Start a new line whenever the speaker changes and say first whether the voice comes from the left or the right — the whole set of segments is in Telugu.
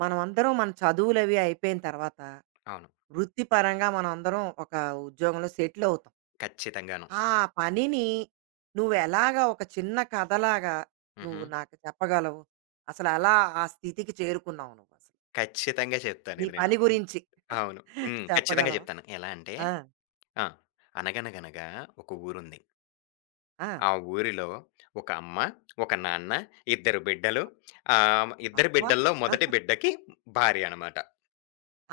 right: మనమందరం మన చదువులవి అయిపోయిన తర్వాత,
left: అవును.
right: వృత్తిపరంగా మనందరం ఒక ఉద్యోగంలో సెటిల్ అవుతాం.
left: ఖచ్చితంగాను.
right: ఆ పనిని నువ్వెలాగా ఒక చిన్న కథలాగా
left: హుహు.
right: నువ్వు నాకు చెప్పగలవు? అసలెలా ఆ స్థితికి చేరుకున్నావు నువ్వసలు?
left: ఖచ్చితంగా చెప్తాను
right: నీ
left: ఇది నేను.
right: పని
left: హ్మ్.
right: గురించి
left: అవును. హ్మ్. ఖచ్చితంగా
right: చెప్పగలవా?
left: చెప్తాను. ఎలా అంటే
right: ఆ!
left: ఆ! అనగనగనగా ఒక ఊరుంది.
right: ఆ!
left: ఆ ఊరిలో ఒక అమ్మ, ఒక నాన్న, ఇద్దరు బిడ్డలు. ఆహ్, ఇద్దరు
right: అబ్బా!
left: బిడ్డల్లో మొదటి బిడ్డకి భార్య అనమాట.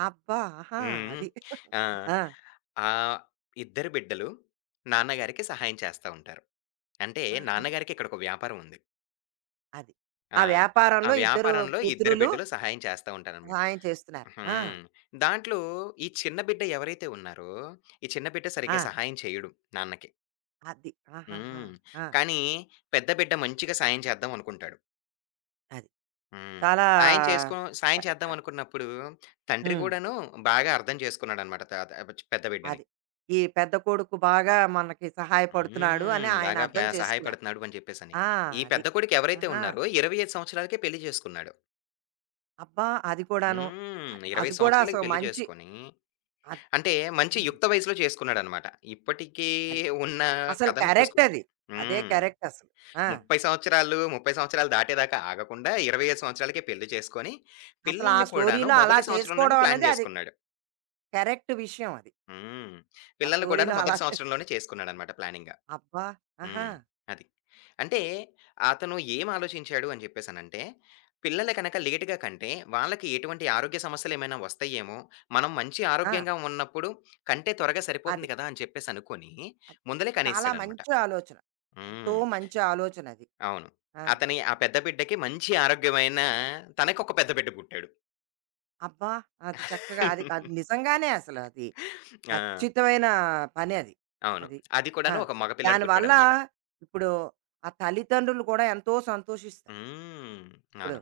right: అబ్బా! ఆహా!
left: హ్మ్.
right: అది.
left: ఆ!
right: ఆ!
left: ఆహ్, ఇద్దరు బిడ్డలు నాన్నగారికి సహాయం చేస్తా ఉంటారు. అంటే
right: ఆహాహా!
left: నాన్నగారికి ఇక్కడొక వ్యాపారం ఉంది.
right: అది. ఆ
left: ఆ! ఆ
right: వ్యాపారంలో ఇద్దరు
left: వ్యాపారంలో ఇద్దరు
right: పుత్రులు
left: బిడ్డలు సహాయం చేస్తా ఉంటారనమాట.
right: సహాయం చేస్తున్నారు. ఆ!
left: హ్మ్. దాంట్లో ఈ చిన్న బిడ్డ ఎవరైతే ఉన్నారో, ఈ చిన్న బిడ్డ
right: ఆ!
left: సరిగ్గా సహాయం చేయడు నాన్నకి.
right: అది. ఆహాహా!
left: హ్మ్.
right: ఆ!
left: కానీ పెద్ద బిడ్డ మంచిగా సాయం చేద్దాం అనుకుంటాడు.
right: అది.
left: హ్మ్.
right: చాలా
left: సాయం చేసుకో సాయం
right: ఆహ్,
left: చేద్దాం
right: ఆహ్,
left: అనుకున్నప్పుడు తండ్రి
right: హ్మ్.
left: కూడాను బాగా అర్థం చేసుకున్నాడనమాట త త పెద్ద బిడ్డని.
right: అది. ఈ పెద్ద కొడుకు బాగా మనకి సహాయపడుతున్నాడు అని
left: హ్మ్.
right: ఆయన
left: బాగా
right: అర్థం చేసుకున్నారు.
left: సహాయపడుతున్నాడు అని చెప్పేసని.
right: ఆ!
left: ఈ
right: అది.
left: పెద్ద కొడుకు ఎవరైతే
right: ఆహా!
left: ఉన్నారో 25 సంవత్సరాలకే పెళ్లి చేసుకున్నాడు.
right: అబ్బా! అది కూడాను.
left: హ్మ్.
right: అది
left: 25
right: కూడా
left: సంవత్సరాలకి
right: అసలు
left: పెళ్లి
right: మంచి
left: చేసుకొని
right: అది.
left: అంటే మంచి
right: హ్మ్.
left: యుక్త వయసులో చేసుకున్నాడనమాట. ఇప్పటికీ
right: అది.
left: ఉన్న
right: అసలు
left: కథను
right: కరెక్ట్
left: చూసుకుంటే.
right: అది. అదే
left: హ్మ్.
right: కరెక్ట్ అసలు. ఆ!
left: 30 సంవత్సరాలు, 30 సంవత్సరాలు దాటేదాకా ఆగకుండా 25 సంవత్సరాలకే పెళ్లి చేసుకొని,
right: అసలు ఆ
left: పిల్లల్ని కూడాను
right: స్టోరీలో అలా
left: మొదటి సంవత్సరంలోనే
right: చేసుకోవడం
left: ప్లాన్
right: అనేది అది
left: జేసుకున్నాడు.
right: కరెక్ట్ విషయం అది.
left: హ్మ్.
right: ఆ
left: పిల్లల్ని కూడాను
right: స్టోరీలో అలా
left: మొదటి
right: చే
left: సంవత్సరంలోనే చేసుకున్నాడనమాట ప్లానింగ్.
right: అబ్బా! ఆహా!
left: హ్మ్. అది. అంటే అతను ఏం ఆలోచించాడు అని చెప్పేసనంటే, పిల్లలు గనక లేట్‌గా కంటే, వాళ్ళకి ఎటువంటి ఆరోగ్య సమస్యలేమైనా వస్తాయేమో, మనం మంచి
right: ఆ!
left: ఆరోగ్యంగా ఉన్నప్పుడు కంటే త్వరగా
right: అది.
left: సరిపోతుంది కదా! అని చెప్పేసనుకోని
right: అది
left: ముందలే
right: చాలా
left: కనేసాడనమాట.
right: మంచి ఆలోచన. ఎంతో
left: హ్మ్.
right: మంచి ఆలోచనది.
left: అవును.
right: ఆ!
left: అతని ఆ పెద్ద బిడ్డకి మంచి ఆరోగ్యమైన తనకొక పెద్ద బిడ్డ పుట్టాడు.
right: అబ్బా! అది చక్కగా అది అది నిజంగానే అసలు అది
left: ఆ!
right: ఖచ్చితమైన పని అది.
left: అవును.
right: అది.
left: అది
right: ఆ!
left: కూడాను ఒక మగ పిల్లాడు
right: దానివల్ల
left: పుట్టాడనమాట.
right: ఇప్పుడు ఆ తల్లిదండ్రులు కూడా ఎంతో సంతోషిస్తారు.
left: హ్మ్.
right: ఇప్పుడు
left: అవును.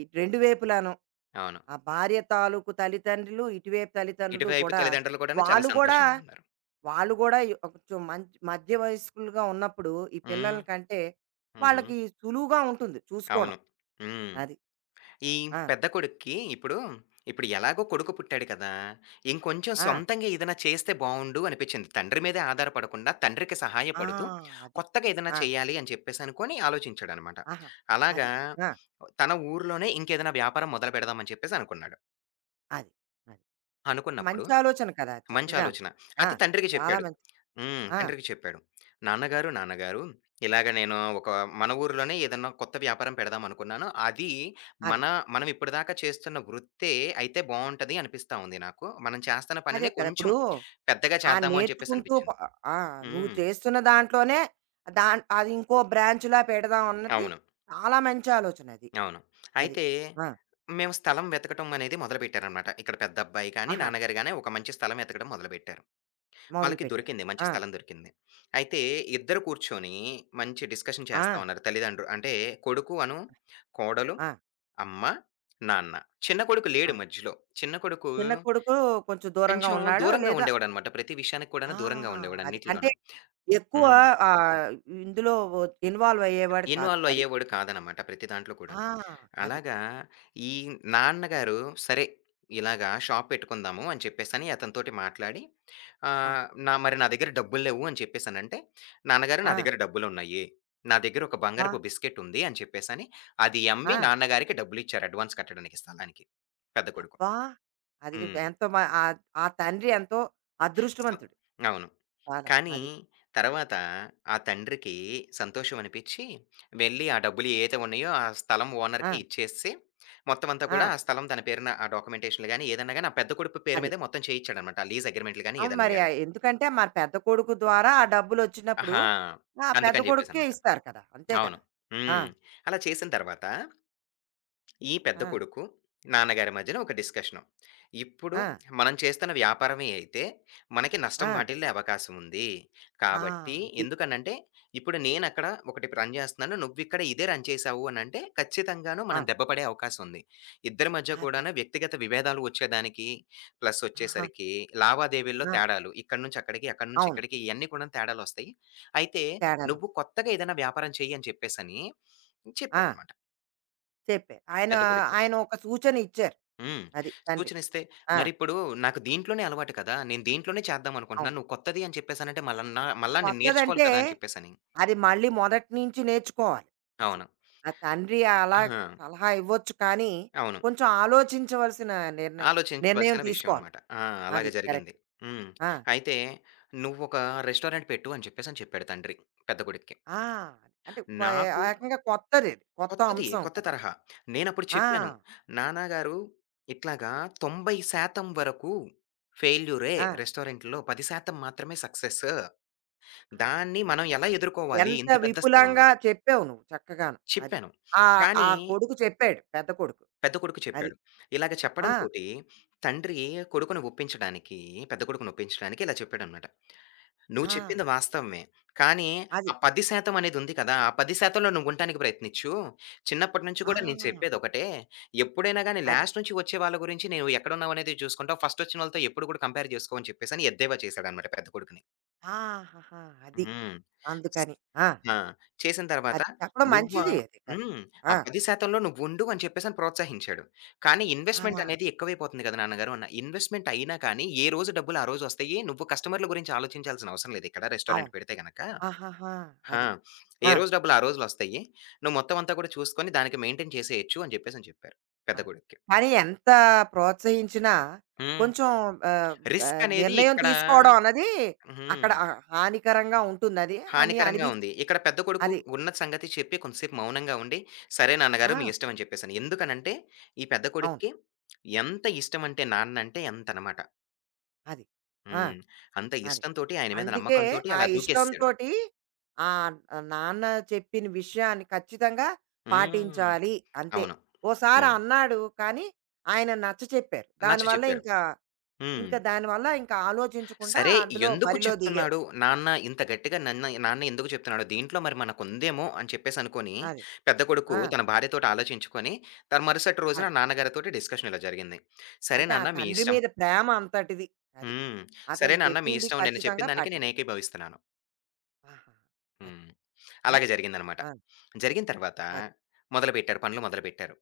right: ఈ రెండు వైపులాను.
left: అవును.
right: ఆ భార్య తాలూకు తల్లిదండ్రులు, ఇటువైపు తల్లిదండ్రులు
left: ఇటువైపు
right: కూడా
left: తల్లిదండ్రులు కూడాను చాలా
right: వాళ్ళు కూడా
left: సంతోషంగా ఉన్నారు.
right: వాళ్ళు కూడా ఈ కొంచెం మంచి మధ్య వయస్కులుగా ఉన్నప్పుడు ఈ
left: హ్మ్.
right: పిల్లల కంటే
left: హుహు.
right: వాళ్ళకి సులువుగా ఉంటుంది చూసుకోవడం.
left: అవును. హ్మ్.
right: అది.
left: ఈ
right: ఆ!
left: పెద్ద కొడుక్కి ఇప్పుడు, ఇప్పుడు ఎలాగో కొడుకు పుట్టాడు కదా! ఇంకొంచెం
right: ఆ!
left: సొంతంగా ఏదైనా చేస్తే బావుండు అనిపిచ్చింది. తండ్రి మీదే ఆధారపడకుండా తండ్రికి
right: ఆ!
left: సహాయపడుతూ,
right: అది.
left: కొత్తగా ఏదైనా
right: ఆ!
left: చేయాలి అని చెప్పేసి అనుకోని ఆలోచించాడనమాట.
right: ఆహా! అది.
left: అలాగా
right: ఆ!
left: తన ఊర్లోనే ఇంకేదైనా వ్యాపారం మొదలు పెడదాం అని చెప్పేసి అనుకున్నాడు.
right: అది. అది.
left: అనుకున్నప్పుడు
right: మంచి ఆలోచన కదా!
left: మంచి
right: చక్కగాను.
left: ఆలోచన.
right: ఆ!
left: అది తండ్రికి
right: చాలా
left: చెప్పాడు.
right: మంచి
left: హ్మ్.
right: ఆ!
left: తండ్రికి చెప్పాడు. "నాన్నగారు, నాన్నగారు ఇలాగ నేను ఒక మన ఊర్లోనే ఏదన్నా కొత్త వ్యాపారం పెడదాం అనుకున్నాను. అది
right: అదే.
left: మన మనం ఇప్పటిదాకా చేస్తున్న వృత్తే అయితే బావుంటది అనిపిస్తా ఉంది నాకు. మనం చేస్తున్న
right: అదే
left: పనినే
right: కదా!
left: కొంచెం
right: ఇప్పుడు
left: పెద్దగా
right: ఆ
left: చేద్దాము" అని చెప్పేసి
right: నేర్చుకుంటూ ప
left: అనిపించింది.
right: ఆ! నువ్వు
left: హ్మ్.
right: చేస్తున్న దాంట్లోనే అది ఇంకో బ్రాంచ్‌లా పెడదాం అన్నది
left: అవును.
right: చాలా మంచి ఆలోచన అది.
left: అవును.
right: అది.
left: అయితే
right: ఆ!
left: మేము స్థలం వెతకటం అనేది మొదలుపెట్టారనమాట. ఇక్కడ పెద్దబ్బాయి కానీ,
right: ఆహా!
left: నాన్నగారు గాని ఒక మంచి స్థలం వెతకడం మొదలుపెట్టారు. వాళ్ళకి
right: మొదలుపెట్టారు.
left: దొరికింది. మంచి
right: ఆ!
left: స్థలం దొరికింది. అయితే ఇద్దరు కూర్చొని మంచి డిస్కషన్ చేస్తా
right: ఆ!
left: ఉన్నారు తల్లిదండ్రులు. అంటే కొడుకు అను, కోడలు,
right: ఆ!
left: అమ్మ, నాన్న. చిన్న కొడుకు
right: ఆ!
left: లేడు మధ్యలో. చిన్న కొడుకు
right: చిన్న కొడుకు కొంచెం దూరంగా
left: కొంచెం
right: ఉన్నాడు.
left: దూరంగా
right: లేదా
left: ఉండేవాడనమాట. ప్రతి విషయానికి
right: ఆ!
left: కూడాను దూరంగా ఉండేవాడు
right: అది. అంటే
left: అన్నిటిలోనూ.
right: ఎక్కువ
left: హ్మ్.
right: ఆహ్, ఇందులో ఇన్వాల్వ్ అయ్యేవాడు కాదు.
left: ఇన్వాల్వ్
right: అది.
left: అయ్యేవాడు కాదనమాట ప్రతి దాంట్లో
right: ఆ!
left: కూడాను.
right: అది.
left: అలాగా ఈ నాన్నగారు సరే ఇలాగా షాప్ పెట్టుకుందాము అని చెప్పేసని అతనితోటి మాట్లాడి
right: ఆ!
left: ఆహ్, నా దగ్గర డబ్బులు లేవు అని చెప్పేసనంటే, నాన్నగారు నా
right: ఆ!
left: దగ్గర డబ్బులున్నాయి. నా దగ్గర ఒక
right: అబ్బా!
left: బంగారపు బిస్కెట్ ఉంది అని చెప్పేసని, అది అమ్మి
right: ఆ!
left: నాన్నగారికి డబ్బులిచ్చారు అడ్వాన్స్ కట్టడానికి స్థలానికి. పెద్ద కొడుకు.
right: అబ్బా! అది
left: హ్మ్.
right: ఎంతో ఆ తండ్రి ఎంతో
left: స
right: అదృష్టవంతుడు.
left: అవును.
right: చాలా.
left: కానీ
right: అది.
left: తర్వాత ఆ తండ్రికి సంతోషం అనిపిచ్చి, వెళ్ళి ఆ డబ్బులు ఏయైతే ఉన్నాయో ఆ స్థలం
right: ఆ!
left: ఓనర్‌కి ఇచ్చేసి, మొత్తం అంతా
right: ఆ!
left: కూడా ఆ స్థలం తన పేరున ఆ డాక్యుమెంటేషన్‌లు గాని, ఏదన్నా గాని ఆ పెద్ద కొడుకు పేరు
right: అది.
left: మీదే మొత్తం చేయిచ్చాడనమాట. ఆ లీజ్ అగ్రీమెంట్‌లు గాని,
right: అవును.
left: ఏదన్నా
right: మరి ఆ
left: గాని.
right: ఎందుకంటే మరి పెద్ద కొడుకు ద్వారా ఆ డబ్బులొచ్చినప్పుడు
left: ఆహా!
right: ఆ పెద్ద
left: అందుకని
right: కొడుక్కే
left: జెప్పేసనమాట.
right: ఇస్తారు కదా! అంతే కదా!
left: అవును.
right: ఆ!
left: హ్మ్. అలా చేసిన తర్వాత ఈ పెద్ద
right: ఆ!
left: కొడుకు, నాన్నగారి మధ్యన ఒక డిస్కషను. ఇప్పుడు
right: ఆ!
left: మనం చేస్తున్న వ్యాపారమే అయితే, మనకి నష్టం
right: ఆ!
left: వాటిల్లే అవకాశం ఉంది.
right: ఆ!
left: కాబట్టి
right: అది.
left: ఎందుకనంటే, ఇప్పుడు నేనక్కడ ఒకటి రన్ చేస్తున్నాను. నువ్విక్కడ ఇదే రన్ చేశావు అనంటే, ఖచ్చితంగాను
right: ఆ!
left: మనం దెబ్బ పడే అవకాశం ఉంది. ఇద్దరి మధ్య
right: అది.
left: కూడాను వ్యక్తిగత విభేదాలు వచ్చేదానికి, ప్లస్
right: ఆహా!
left: వచ్చేసరికి లావాదేవీల్లో
right: ఆ!
left: తేడాలు. ఇక్కడి నుంచి అక్కడికి, అక్కడి నుంచి
right: అవును.
left: ఇక్కడికి ఇయన్నీ కూడాను తేడాలొస్తాయి. అయితే,
right: తేడాలు.
left: "నువ్వు కొత్తగా ఏదైనా వ్యాపారం చెయ్యి" అని చెప్పేసని
right: ఆ!
left: చెప్పాడనమాట
right: చెప్పారు. ఆయన
left: పెద్ద కొడుక్కి.
right: ఆయన ఒక సూచన ఇచ్చారు.
left: హ్మ్.
right: అది తండ్రి.
left: సూచనిస్తే
right: ఆ!
left: మరిప్పుడు నాకు దీంట్లోనే అలవాటు కదా! నేను దీంట్లోనే చేద్దాం
right: అవును.
left: అనుకుంటున్నాను. నువ్వు కొత్తది అని చెప్పేసనంటే మళ్ళా నేను నేర్చుకోవాలి
right: కొత్తదంటే
left: కదా! అని చెప్పేసని.
right: అది మళ్ళీ మొదటి నుంచి నేర్చుకోవాలి అసలు.
left: అవును.
right: ఆ తండ్రి అలా
left: ఆహా!
right: సలహా ఇవ్వచ్చు కానీ,
left: అవును.
right: కొంచెం ఆలోచించవలసిన నిర్ణయం నిర్ణయం
left: ఆలోచించవలసిన విషయం
right: తీసుకోవాలి.
left: అనమాట. ఆ!
right: అది
left: అలాగే జరిగింది.
right: కరెక్ట్.
left: హ్మ్.
right: ఆ!
left: అయితే "నువ్వొక రెస్టారెంట్ పెట్టు" అని చెప్పేసని చెప్పాడు తండ్రి పెద్ద కొడుక్కి.
right: ఆ! అంటే వ ఆ
left: నాకు
right: రకంగా కొత్తదది. కొత్త
left: కొత్తది.
right: అంశం
left: కొత్త
right: కదా! అది.
left: తరహా. నేనప్పుడు
right: ఆ!
left: చెప్పాను. "నాన్నగారు ఇట్లాగా 90% వరకు ఫెయిల్యూరే
right: ఆ!
left: రెస్టారెంట్‌లో. 10% మాత్రమే సక్సెస్."
right: ఆ!
left: దాన్ని
right: అది.
left: మనం ఎలా ఎదుర్కోవాలి
right: ఎంత
left: ఇంత పెద్ద
right: విపులంగా
left: స్థలంలో?
right: చెప్పావు నువ్వు చక్కగాను. అది.
left: చెప్పాను.
right: ఆ ఆ
left: కానీ
right: కొడుకు చెప్పాడు పెద్ద కొడుకు.
left: పెద్ద కొడుకు
right: అది.
left: చెప్పాడు. ఇలాగ
right: ఆ!
left: చెప్పడంతోటి తండ్రి కొడుకుని ఒప్పించడానికి, పెద్ద కొడుకుని ఒప్పించడానికి ఇలా చెప్పాడనమాట. "నువ్వు
right: ఆ!
left: చెప్పింది వాస్తవమే. కానీ ఆ
right: అది.
left: 10% అనేదుంది కదా! ఆ 10%లో నువ్వుంటానికి ప్రయత్నించు. చిన్నప్పటి నుంచి
right: ఆ!
left: కూడా నేను చెప్పేదొకటే. ఎప్పుడైనా గాని
right: అది.
left: లాస్ట్ నుంచి వచ్చే వాళ్ళ గురించి నువ్వు ఎక్కడున్నావనేది చూసుకుంటావు. ఫస్ట్ వచ్చినోళ్ళతో ఎప్పుడు కూడా కంపేర్ చేసుకో" అని చెప్పేసని ఎద్దేవా చేశాడనమాట పెద్ద కొడుకుని.
right: ఆహాహా! అది.
left: హ్మ్. స్
right: అందుకని. ఆ!
left: ఆ! చేసిన తర్వాత
right: అది చెప్పడం
left: నువ్వా
right: మంచిది అది.
left: హ్మ్.
right: కరెక్టే. ఆ!
left: ఆ 10% నువ్వుండు అని చెప్పేసని ప్రోత్సహించాడు. కానీ
right: ఆ!
left: ఇన్వెస్ట్‌మెంట్ అనేది ఎక్కువైపోతుంది కదా నాన్నగారు అన్నా. ఇన్వెస్ట్‌మెంట్ అయినా కానీ ఏ రోజు డబ్బులు ఆ రోజు వస్తాయి. నువ్వు కస్టమర్‌ల గురించి ఆలోచించాల్సిన అవసరం లేదు ఇక్కడ
right: అవును.
left: రెస్టారెంట్ పెడితే గనక.
right: ఆహాహా!
left: ఆ!
right: అది.
left: ఏ
right: ఆ!
left: రోజు డబ్బులు ఆ రోజులొస్తాయి. నువ్వు మొత్తం అంతా కూడా చూసుకొని దానికి మెయింటైన్ చేసేయొచ్చు అని చెప్పేసని చెప్పారు
right: ఆ!
left: పెద్ద కొడుక్కి.
right: కానీ ఎంత ప్రోత్సహించినా
left: హ్మ్.
right: కొంచెం ఆహ్, ఆహ్,
left: రిస్క్ అనేది
right: నిర్ణయం
left: ఇక్కడ
right: తీసుకోవడం అన్నది అక్కడ
left: హ్మ్.
right: హానికరంగా ఉంటుందది అని
left: హానికరంగా ఉంది.
right: అనిపించింది.
left: ఇక్కడ పెద్ద కొడుకు
right: అది.
left: ఉన్న సంగతి చెప్పి కొంతసేపు మౌనంగా ఉండి, "సరే నాన్నగారు మీ
right: ఆ!
left: ఇష్టం" అని చెప్పేసని. ఎందుకనంటే ఈ పెద్ద
right: అవును.
left: కొడుక్కి ఎంత ఇష్టం అంటే నాన్న అంటే అంతనమాట.
right: అది. ఆ!
left: హ్మ్. అంత
right: అది.
left: ఇష్టంతోటి ఆయన మీద
right: అందుకే
left: నమ్మకంతోటి
right: ఆ
left: అలా దూకేసేసాడు.
right: ఇష్టంతోటి ఆ నాన్న చెప్పిన విషయాన్ని ఖచ్చితంగా
left: హ్మ్.
right: పాటించాలి అంతే.
left: అవును.
right: ఓసారి
left: అవును.
right: అన్నాడు కానీ ఆయన నచ్చ చెప్పారు.
left: నచ్చ
right: దానివల్ల
left: చెప్పారు.
right: ఇంకా,
left: హ్మ్.
right: ఇంకా దానివల్ల ఇంకా ఆలోచించకుండా
left: సరే
right: అందులో
left: ఎందుకు
right: బరిలో దిగావు.
left: చెప్తున్నాడు నాన్న ఇంత గట్టిగా నాన్న ఎందుకు చెప్తున్నాడు? దీంట్లో మరి మనకుందేమో అని చెప్పేసనుకోని
right: అది.
left: పెద్ద కొడుకు
right: ఆ!
left: తన భార్యతోటి ఆలోచించుకొని, తన మరుసటి రోజున
right: అది.
left: నాన్నగారితోటి డిస్కషన్ ఇలా జరిగింది. "సరే
right: అంటే ఆ
left: నాన్న మీ
right: తండ్రి
left: ఇష్టం.
right: మీద ప్రేమ అంతటిది. అది.
left: హ్మ్. సరే
right: అతను
left: నాన్న మీ
right: చెప్పింది
left: ఇష్టం నేను చెప్పిన
right: ఖచ్చితంగా
left: దానికి నేను
right: పాటించాలి.
left: ఏకీభవిస్తున్నాను.
right: ఆహా! అది.
left: హ్మ్.
right: ఆ!
left: అలాగే జరిగిందనమాట.
right: ఆ!
left: జరిగిన తర్వాత
right: అది.
left: మొదలుపెట్టారు. పనులు మొదలుపెట్టారు.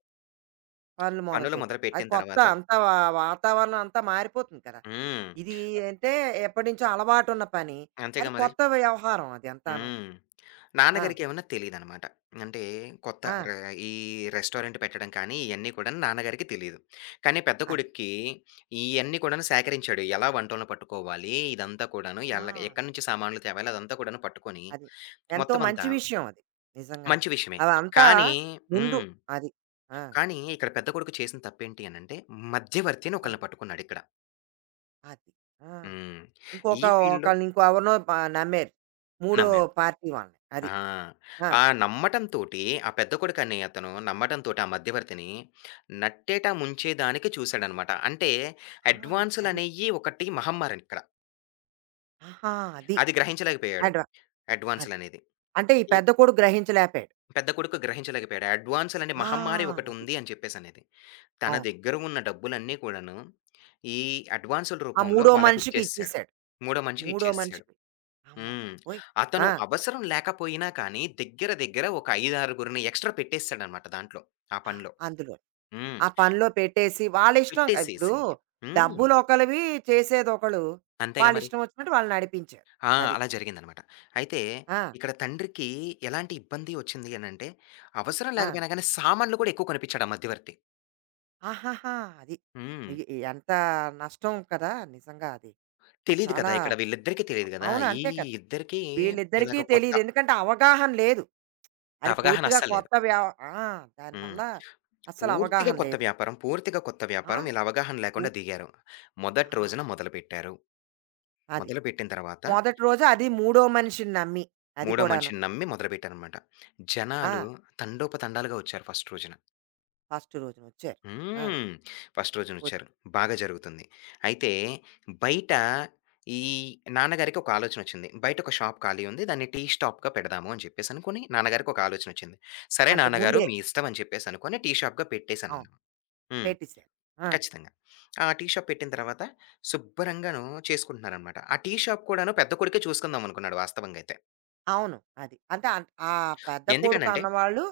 right: పనులు
left: పనులు
right: మొదలుపెట్టారు. అది
left: మొదలుపెట్టిన
right: కొత్త
left: తర్వాత
right: అంతా వాతావరణం అంతా మారిపోతుంది కదా!
left: హ్మ్.
right: ఇది అంటే ఎప్పటినుంచో అలవాటున్న పని. అది
left: అంతేగా మరి.
right: కొత్త వ్యవహారం అది అంతాను.
left: హ్మ్.
right: ఆ!
left: నాన్నగారికేమన్నా తెలీదనమాట. అంటే కొత్త
right: ఆ!
left: ర ఈ రెస్టారెంట్ పెట్టడం కానీ ఇయన్నీ కూడాను నాన్నగారికి తెలీదు. కానీ పెద్ద
right: అది.
left: కొడుక్కి ఇయన్నీ కూడాను సేకరించాడు. ఎలా వంటోలను పట్టుకోవాలి, ఇదంతా కూడాను
right: ఆ!
left: ఎక్కడి నుంచి సామాన్లు తేవాలి అదంతా కూడాను పట్టుకొని
right: అది. ఎంతో
left: మొత్తం అంతా
right: మంచి విషయం అది. నిజంగాను.
left: మంచి విషయమే.
right: అవంతా
left: కానీ
right: ముందు
left: హ్మ్.
right: అది. ఆ!
left: కానీ ఇక్కడ పెద్ద కొడుకు చేసిన తప్పేంటి అనంటే, మధ్యవర్తి అని
right: ఆ!
left: ఒకళ్ళని పట్టుకున్నాడిక్కడ.
right: అది. ఆ!
left: హ్మ్. ఈ
right: ఇంకొక
left: ఫీల్డ్‌లో
right: ఒకళ్ళని ఇంకో ఎవరినో నమ్మారు. మూడో
left: నమ్మాడు.
right: పార్టీ వాళ్ళని. అది.
left: ఆ!
right: ఆ!
left: ఆ నమ్మటంతోటి ఆ పెద్ద కొడుకనే అతను నమ్మటంతోటి ఆ మధ్యవర్తిని నట్టేట ముంచేదానికి చూసాడనమాట. అంటే
right: ఆ! అది.
left: అడ్వాన్సులనేయి ఒకటి మహమ్మారిక్కడ.
right: ఆహా! అది.
left: అది గ్రహించలేకపోయాడు
right: అడ్వా అది.
left: అడ్వాన్సులనేది.
right: అంటే ఈ
left: ఈ
right: పెద్ద కొడుకు గ్రహించలేకపోయాడు.
left: పెద్ద కొడుకు గ్రహించలేకపోయాడు. అడ్వాన్సులనే
right: ఆ!
left: మహమ్మారి
right: అది.
left: ఒకటుంది అని చెప్పేసనేది. తన
right: అవును.
left: దగ్గర ఉన్న డబ్బులన్నీ కూడాను ఈ అడ్వాన్సుల
right: ఆ
left: రూపంలో
right: మూడో మనిషికి
left: వాళ్ళకిచ్చేసాడు.
right: ఇచ్చేసాడు.
left: మూడో మనిషికి
right: మూడో
left: ఇచ్చేసాడు.
right: మనిషికి. అమ్మ
left: హ్మ్.
right: బాబోయ్!
left: అతను
right: ఆ!
left: అవసరం లేకపోయినా కానీ, దగ్గర దగ్గర ఒక 5, 6గురిని ఎక్స్‌ట్రా పెట్టేసేసాడనమాట దాంట్లో. ఆ
right: ఆ!
left: పనిలో.
right: అందులో.
left: హ్మ్.
right: ఆ పనిలో పెట్టేసి వాళ్ళిష్టం. ఇప్పుడు
left: పెట్టేసేసి హ్మ్.
right: డబ్బులు ఒకళ్ళవి, చేసేదొకళ్ళు.
left: అంతేగా మరి.
right: వాళ్ళిష్టం వచ్చినట్టు వాళ్ళు నడిపించారు.
left: ఆ!
right: అది.
left: అలా జరిగిందనమాట. అయితే
right: ఆ!
left: ఇక్కడ తండ్రికి ఎలాంటి ఇబ్బంది ఒచ్చింది అనంటే, అవసరం
right: ఆ!
left: లేకపోయినా గానీ సామాన్లు కూడా ఎక్కువ కొనిపించాడు ఆ మధ్యవర్తి.
right: ఆహాహా! అది.
left: హ్మ్.
right: ఎ ఎంత నష్టం కదా! నిజంగా అది.
left: తెలీదు కదా!
right: చాలా
left: ఇక్కడ వీళ్ళిద్దరికీ తెలీదు గదా!
right: అవును.
left: ఈ
right: అంతే కదా!
left: ఇద్దరికీ
right: వీళ్ళిద్దరికీ
left: ఇలాగ కొత్త
right: తెలీదు. ఎందుకంటే అవగాహన లేదు. అది
left: అవగాహన
right: పూర్తిగా
left: అస్సలు లేదు.
right: కొత్త వ్యవ ఆ!
left: హ్మ్.
right: దానివల్ల అస్సలు
left: పూర్తిగా
right: అవగాహన
left: కొత్త
right: లేదు.
left: వ్యాపారం. పూర్తిగా కొత్త
right: ఆ!
left: వ్యాపారం. వీళ్ళు అవగాహన లేకుండా
right: పూర్తి
left: దిగారు. మొదటి
right: ఆ!
left: రోజున మొదలుపెట్టారు.
right: అది.
left: మొదలుపెట్టిన తర్వాత
right: మొదటి రోజు అది మూడో మనిషిని నమ్మి. అది
left: మూడో
right: కూడాను.
left: మనిషిని నమ్మి మొదలుపెట్టారనమాట.
right: ఆ!
left: జనాలు తండోపతండాలుగా వచ్చారు ఫస్ట్ రోజున.
right: ఫస్ట్ రోజునొచ్చారు. ఆ!
left: హ్మ్. ఫస్ట్
right: ఒచ్
left: రోజునొచ్చారు. బాగా జరుగుతుంది. అయితే బయట ఈ నాన్నగారికి ఒక ఆలోచనొచ్చింది. బయట ఒక షాప్ ఖాళీ ఉంది. దాన్ని టీ స్టాప్‌గా పెడదాము అని చెప్పేసి అనుకోని నాన్నగారికి ఒక ఆలోచనొచ్చింది. సరే
right: అంటే
left: నాన్నగారు
right: ముందే.
left: మీ ఇష్టం అని చెప్పేసి అనుకోని టీ షాప్‌గా
right: అవును.
left: పెట్టేసానన్నాం. హ్మ్.
right: పెట్టేసారు. ఆ!
left: ఖచ్చితంగా. ఆ టీ షాప్ పెట్టిన తర్వాత శుభ్రంగాను చేసుకుంటున్నారనమాట. ఆ టీ షాప్ కూడాను పెద్ద కొడుకే చూసుకుందాం అనుకున్నాడు వాస్తవంగా అయితే.
right: అవును. అది. అంటే అన్ ఆ పెద్ద కొడుకు
left: ఎందుకనంటే
right: అన్నవాళ్ళు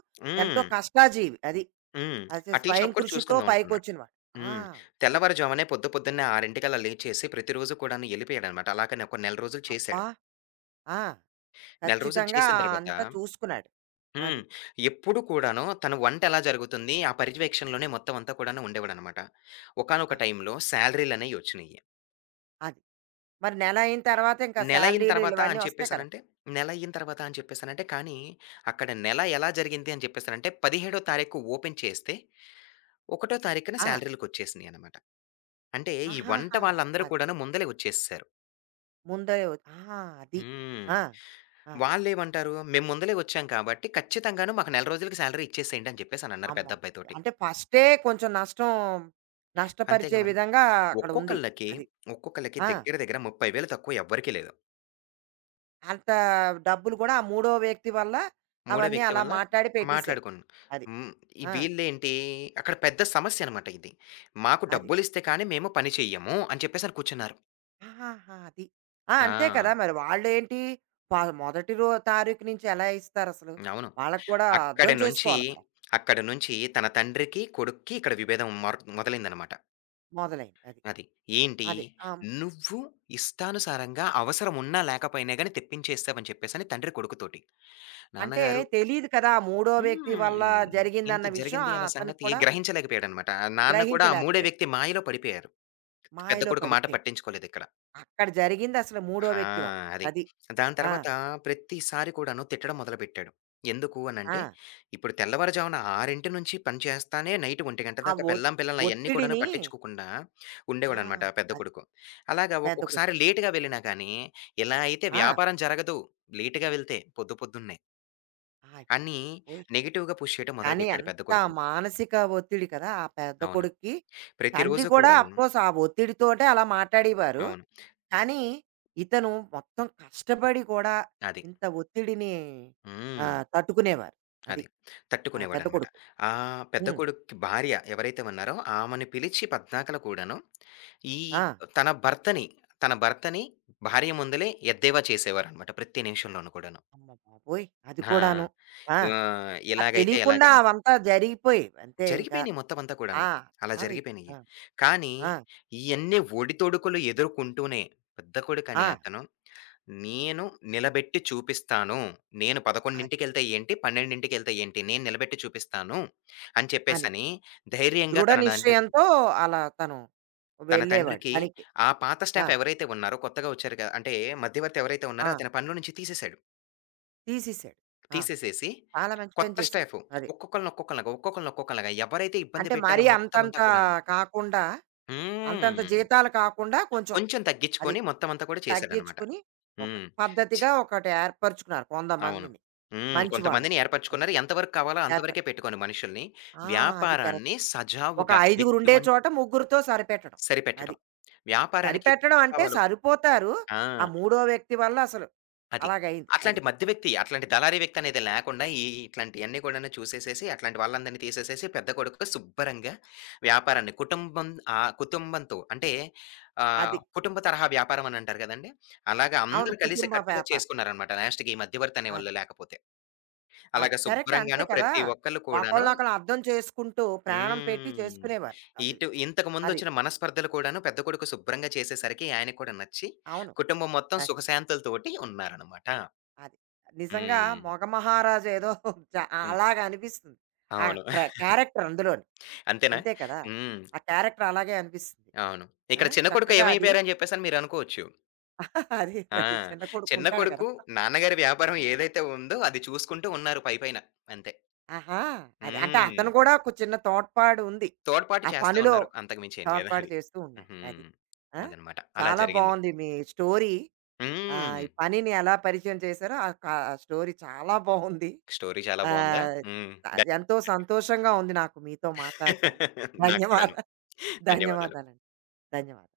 right: ఎంతో
left: హ్మ్.
right: కష్టాజీవి. అది.
left: హ్మ్.
right: అది
left: ఆ టీ
right: స్వయం
left: షాప్ కూడా
right: కృషితో
left: చూసుకుందాం అనుకున్నాడు.
right: పైకొచ్చినవాడు. ఆ!
left: హ్మ్.
right: అది.
left: తెల్లవారుజామునే పొద్దు పొద్దున్నే 6:00కల్లా లేచేసి ప్రతిరోజు కూడాను ఎళ్ళిపోయాడనమాట. అలాగనే ఒక నెల రోజులు
right: అబ్బా!
left: చేశాడు.
right: ఆ!
left: నెల రోజులు
right: ఖచ్చితంగా
left: చేసిన తర్వాత
right: అంతా చూసుకున్నాడు. అది.
left: హ్మ్. ఎప్పుడు కూడాను తన వంట ఎలా జరుగుతుంది, ఆ పర్యవేక్షణలోనే మొత్తం అంతా కూడాను ఉండేవాడనమాట.
right: ఆ!
left: ఒకానొక టైంలో శాలరీలనేయి ఒచ్చినియి.
right: అది. మరి నెల అయిన తర్వాత ఇంకా
left: నెలయిన
right: శాలరీలు
left: తర్వాత
right: ఇవన్నీ
left: అని
right: వస్తాయి కదా!
left: చెప్పేసనంటే నెలయిన తర్వాత అని చెప్పేసనంటే కానీ, అక్కడ నెల ఎలా జరిగింది అని చెప్పేసనంటే 17 తారీఖు ఓపెన్ చేస్తే, ఒకటో తారీఖున
right: ఆ!
left: శాలరీలకొచ్చేసినియనమాట. అంటే ఈ వంట
right: ఆహాహా!
left: వాళ్ళందరూ
right: అది.
left: కూడాను ముందలే వచ్చేసేశారు.
right: ముందరే వ ఆ! అది.
left: హ్మ్.
right: ఆ! ఆ!
left: వాళ్ళేమంటారు, "మేము ముందలే వచ్చాం కాబట్టి ఖచ్చితంగాను మాకు నెల రోజులకి శాలరీ ఇచ్చేసేయండి" అని చెప్పేసనన్నారు
right: అమ్మో!
left: పెద్దబ్బాయి తోటి.
right: అంటే ఫస్టే కొంచెం నష్టం
left: అంతేగా
right: నష్టపరిచే
left: మరి.
right: విధంగా అక్కడ ఉంది.
left: ఒక్కొక్కళ్ళకి,
right: అది.
left: ఒక్కొక్కళ్ళకి
right: ఆ!
left: దగ్గర దగ్గర 30,000 తక్కువ ఎవ్వరికీ లేదు.
right: అంత డబ్బులు కూడా ఆ మూడో వ్యక్తి వల్ల
left: మూడో
right: అవన్నీ
left: వ్యక్తి
right: అలా
left: వల్ల
right: మాట్లాడి పెట్టేసాడు.
left: మాట్లాడుకున్నాను.
right: అది.
left: హ్మ్. ఈ
right: ఆ!
left: వీళ్ళేంటి అక్కడ పెద్ద సమస్యనమాట ఇది. మాకు
right: అది.
left: డబ్బులిస్తే కానీ మేము పని చెయ్యము అని చెప్పేసని కూర్చున్నారు.
right: ఆహాహా! అది. ఆ! అంతే
left: ఆ!
right: కదా! మరి వాళ్ళేంటి ప మొదటి రో తారీఖు నుంచి ఎలా ఇస్తారసలు?
left: అవును.
right: వాళ్ళకి కూడా అర్థం
left: అక్కడి నుంచి,
right: చేసుకోవాలి కదా!
left: అక్కడి నుంచి తన తండ్రికి, కొడుక్కి ఇక్కడ విభేదం మొదలైందనమాట.
right: మొదలైంది. అది.
left: అది. ఏంటి?
right: అది. ఆ!
left: నువ్వు ఇష్టానుసారంగా అవసరం ఉన్నా లేకపోయినా గాని తెప్పించేసావని చెప్పేసని తండ్రి కొడుకుతోటి.
right: అంటే
left: నాన్నగారు
right: తెలీదు కదా! ఆ మూడో వ్యక్తి వల్ల
left: హ్మ్. ఇంత
right: జరిగిందన్న విషయం
left: జరిగింది అన్న
right: అతను
left: సంగతి
right: కూడా
left: గ్రహించలేకపోయాడనమాట. నాన్న కూడా ఆ మూడో
right: గ్రహించలేకపోయాడు.
left: వ్యక్తి మాయలో పడిపోయారు. పెద్ద
right: మాయలో
left: కొడుకు మాట
right: పడిపోయాడు.
left: పట్టించుకోలేదిక్కడ.
right: అక్కడ జరిగిందసలు మూడో
left: ఆ!
right: వ్యక్తి వల్ల.
left: అది.
right: అది.
left: దాని
right: ఆ!
left: తర్వాత ప్రతిసారి కూడాను తిట్టడం మొదలుపెట్టాడు. ఎందుకు
right: ఆ!
left: అనంటే, ఇప్పుడు తెల్లవారుజామున 6 నుంచి పని చేస్తానే నైట్ 1
right: ఆ
left: దాకా
right: ఒత్
left: పెళ్ళాం, పిల్లల్ని అయన్నీ కూడాను
right: ఒత్తిడిని
left: పట్టించుకోకుండా
right: ఆ!
left: ఉండేవాడనమాట పెద్ద
right: అది.
left: కొడుకు. అలాగా
right: పెద్ద కొడుకు.
left: ఒక్కొక్కసారి లేట్‌గా వెళ్ళినా గానీ, ఇలా అయితే
right: ఆ!
left: వ్యాపారం జరగదు లేట్‌గా వెళ్తే పొద్దు పొద్దున్నే అని
right: అయ్యోయ్!
left: నెగెటివ్‌గా పుష్ చేయడం
right: కానీ
left: మొదలుపెట్టాడు పెద్ద
right: ఎంత
left: కొడుకుని.
right: మానసిక ఒత్తిడి కదా! ఆ పెద్ద
left: అవును.
right: కొడుక్కి. తండ్రి
left: ప్రతిరోజు
right: కూడా
left: కూడాను.
right: అఫ్‌కోర్స్ ఆ ఒత్తిడితోటే అలా మాట్లాడేవారు.
left: అవును.
right: కానీ ఇతను మొత్తం కష్టపడి కూడా
left: అది.
right: ఇంత ఒత్తిడిని ఆ,
left: హ్మ్.
right: తట్టుకునేవారు. అది
left: అది.
right: ఆ పెద్ద
left: తట్టుకునేవాడనమాట.
right: కొడుకు.
left: ఆహ్, పెద్ద
right: హ్మ్.
left: కొడుక్కి భార్య ఎవరైతే ఉన్నారో ఆమెని పిలిచి పద్దాకల కూడాను, ఈ
right: ఆ!
left: తన భర్తని, తన భర్తని భార్య ముందలే ఎద్దేవా చేసేవారనమాట ప్రతి నిమిషంలోను కూడాను.
right: అమ్మ బాబోయ్! అది కూడాను.
left: ఆ!
right: ఆ!
left: ఆహ్,
right: అది
left: ఇలాగైతే
right: తెలియకుండా
left: ఎలాగా
right: అవంతా జరిగిపోయేవి అంతే ఇంకా.
left: జరిగిపోయినాయి మొత్తమంతా కూడాను.
right: ఆ!
left: అలా
right: అది.
left: జరిగిపోయినాయి.
right: ఆ!
left: కానీ,
right: ఆ!
left: ఇయన్నీ ఒడితోడుకులు ఎదుర్కొంటూనే పెద్ద
right: ఆ!
left: కొడుకనే అతను నేను నిలబెట్టి చూపిస్తాను. నేను
right: అది
left: 11:00కెళ్తే ఏంటి? 12:00కెళ్తే ఏంటి? నేను నిలబెట్టి చూపిస్తాను అని
right: అని.
left: చెప్పేసని ధైర్యంగా
right: దృఢ నిశ్చయంతో అలా తను
left: తన
right: వెళ్ళేవాడు
left: తండ్రికి
right: పనికి.
left: ఆ పాత
right: ఆ!
left: స్టాఫ్ ఎవరైతే ఉన్నారో కొత్తగా వచ్చారు అంటే మధ్యవర్తి ఎవరైతే ఉన్నారో
right: ఆ!
left: అతని పనిలో నుంచి తీసేసాడు.
right: తీసేసాడు. ఆ!
left: తీసేసేసి
right: చాలా మంచి పని
left: కొత్త
right: చేశాడు.
left: స్టాఫ్
right: అది.
left: ఒక్కొక్కళ్ళని ఒక్కొక్కళ్ళగా, ఒక్కొక్కళ్ళని ఒక్కొక్కళ్ళగా ఎవరైతే ఇబ్బంది
right: అంటే
left: పెట్టారో
right: మరీ
left: మొత్తం
right: అంతంత
left: అంతా కూడాను
right: కాకుండా అంతంత
left: హ్మ్.
right: జీతాలు కాకుండా కొంచెం
left: కొంచెం
right: అది
left: తగ్గించుకొని మొత్తం అంతా కూడా చేశాడనమాట.
right: తగ్గించుకుని ఒక
left: హ్మ్. చ్
right: పద్ధతిగా ఒకటి ఏర్పరచుకున్నారు
left: అవును.
right: కొంతమందిని.
left: హ్మ్.
right: మంచి వాళ్ళని.
left: కొంతమందిని
right: అది
left: ఏర్పరచుకున్నారు. ఎంతవరకు కావాలో
right: ఏర్ప
left: అంతవరకే పెట్టుకోండి మనుషుల్ని.
right: ఆ! అది
left: వ్యాపారాన్ని
right: కరెక్ట్. ఒక
left: సజావుగా
right: ఐదుగురు ఉండే
left: ఎటువంటి
right: చోట ముగ్గురితో సరిపెట్టడం. అది.
left: సరిపెట్టడం. వ్యాపారానికి
right: సరిపెట్టడం
left: ఎంత
right: అంటే
left: కావాలో
right: సరిపోతారు.
left: ఆ!
right: ఆ మూడో వ్యక్తి వల్ల అసలు
left: అది.
right: అలాగయింది. అది.
left: అట్లాంటి మధ్య వ్యక్తి, అట్లాంటి దళారీ వ్యక్తి అనేది లేకుండా ఈ ఇట్లాంటియన్నీ కూడాను చూసేసేసి, అట్లాంటి వాళ్ళందరిని తీసేసేసి పెద్ద కొడుకు శుభ్రంగా వ్యాపారాన్ని కుటుంబం ఆహ్, కుటుంబంతో అంటే ఆహ్,
right: అది.
left: కుటుంబ తరహా వ్యాపారం అని అంటారు గదండీ! అలాగా
right: అవును.
left: అందరూ
right: కుటుంబ
left: కలిసికట్టుగా
right: వ్యాపారం.
left: చేసుకున్నారనమాట. లాస్ట్‌కి ఈ మధ్యవర్తి
right: అది.
left: అనేవాళ్ళు లేకపోతే.
right: అవును.
left: అలాగా
right: కరెక్ట్ అంతే
left: శుభ్రంగాను
right: కదా!
left: ప్రతి ఒక్కళ్ళు కూడాను
right: ఒకళ్ళనొకళ్ళు అర్థం చేసుకుంటూ ప్రాణం పెట్టి
left: హ్మ్.
right: చేసుకునేవారు. అది.
left: ఇటు
right: అది.
left: ఇంతకుముందొచ్చిన మనస్పర్ధలు కూడాను పెద్ద కొడుకు శుభ్రంగా చేసేసరికి ఆయనకి కూడా నచ్చి,
right: అవును.
left: కుటుంబం మొత్తం
right: నచ్చింది.
left: సుఖశాంతులతోటి ఉన్నారనమాట.
right: అది. నిజంగా
left: హ్మ్.
right: మొగ మహారాజు ఏదో చ
left: హ్మ్.
right: అలాగా అనిపిస్తుంది. ఆ
left: అవును.
right: ప్ర క్యారెక్టర్ అందులోని.
left: అంతేనా?
right: అంతే కదా!
left: హ్మ్.
right: ఆ క్యారెక్టర్ అలాగే అనిపిస్తుంది.
left: అవును.
right: ఆ!
left: ఇక్కడ చిన్న కొడుకు
right: చక్కగా అది
left: ఏమైపోయారని చెప్పేసని మీరనుకోవచ్చు.
right: అది
left: ఆ!
right: మరి చిన్న
left: చిన్న
right: కొడుకుంటాడు కదా!
left: కొడుకు నాన్నగారి వ్యాపారం ఏదైతే ఉందో అది చూసుకుంటూ ఉన్నారు పై పైన. అంతే.
right: ఆహా! అది. అంటే
left: హ్మ్.
right: అతను కూడా ఒక చిన్న తోడ్పాటు ఉంది.
left: తోడ్పాటు
right: ఆ
left: చేస్తా
right: పనిలో
left: ఉన్నారు. అంతకు మించి ఏం లేదు
right: తోడ్పాటు
left: అది.
right: చేస్తూ ఉన్నాడు. అది.
left: హ్మ్.
right: ఆ!
left: అదనమాట. అలా
right: చాలా
left: జరిగింది.
right: బావుంది మీ స్టోరీ.
left: హ్మ్.
right: ఈ పనిని ఎలా పరిచయం చేశారో ఆ క స్టోరీ చాలా బావుంది.
left: స్టోరీ చాలా బావుందా?
right: ఆహ్,
left: హ్మ్. ద
right: ఎంతో సంతోషంగా ఉంది నాకు మీతో మాట్లాడడం.
left: నాకు
right: ధన్యవాద
left: కూడాను. ధన్యవాదాలు.
right: ధన్యవాదాలండి. ధన్యవాదాలు.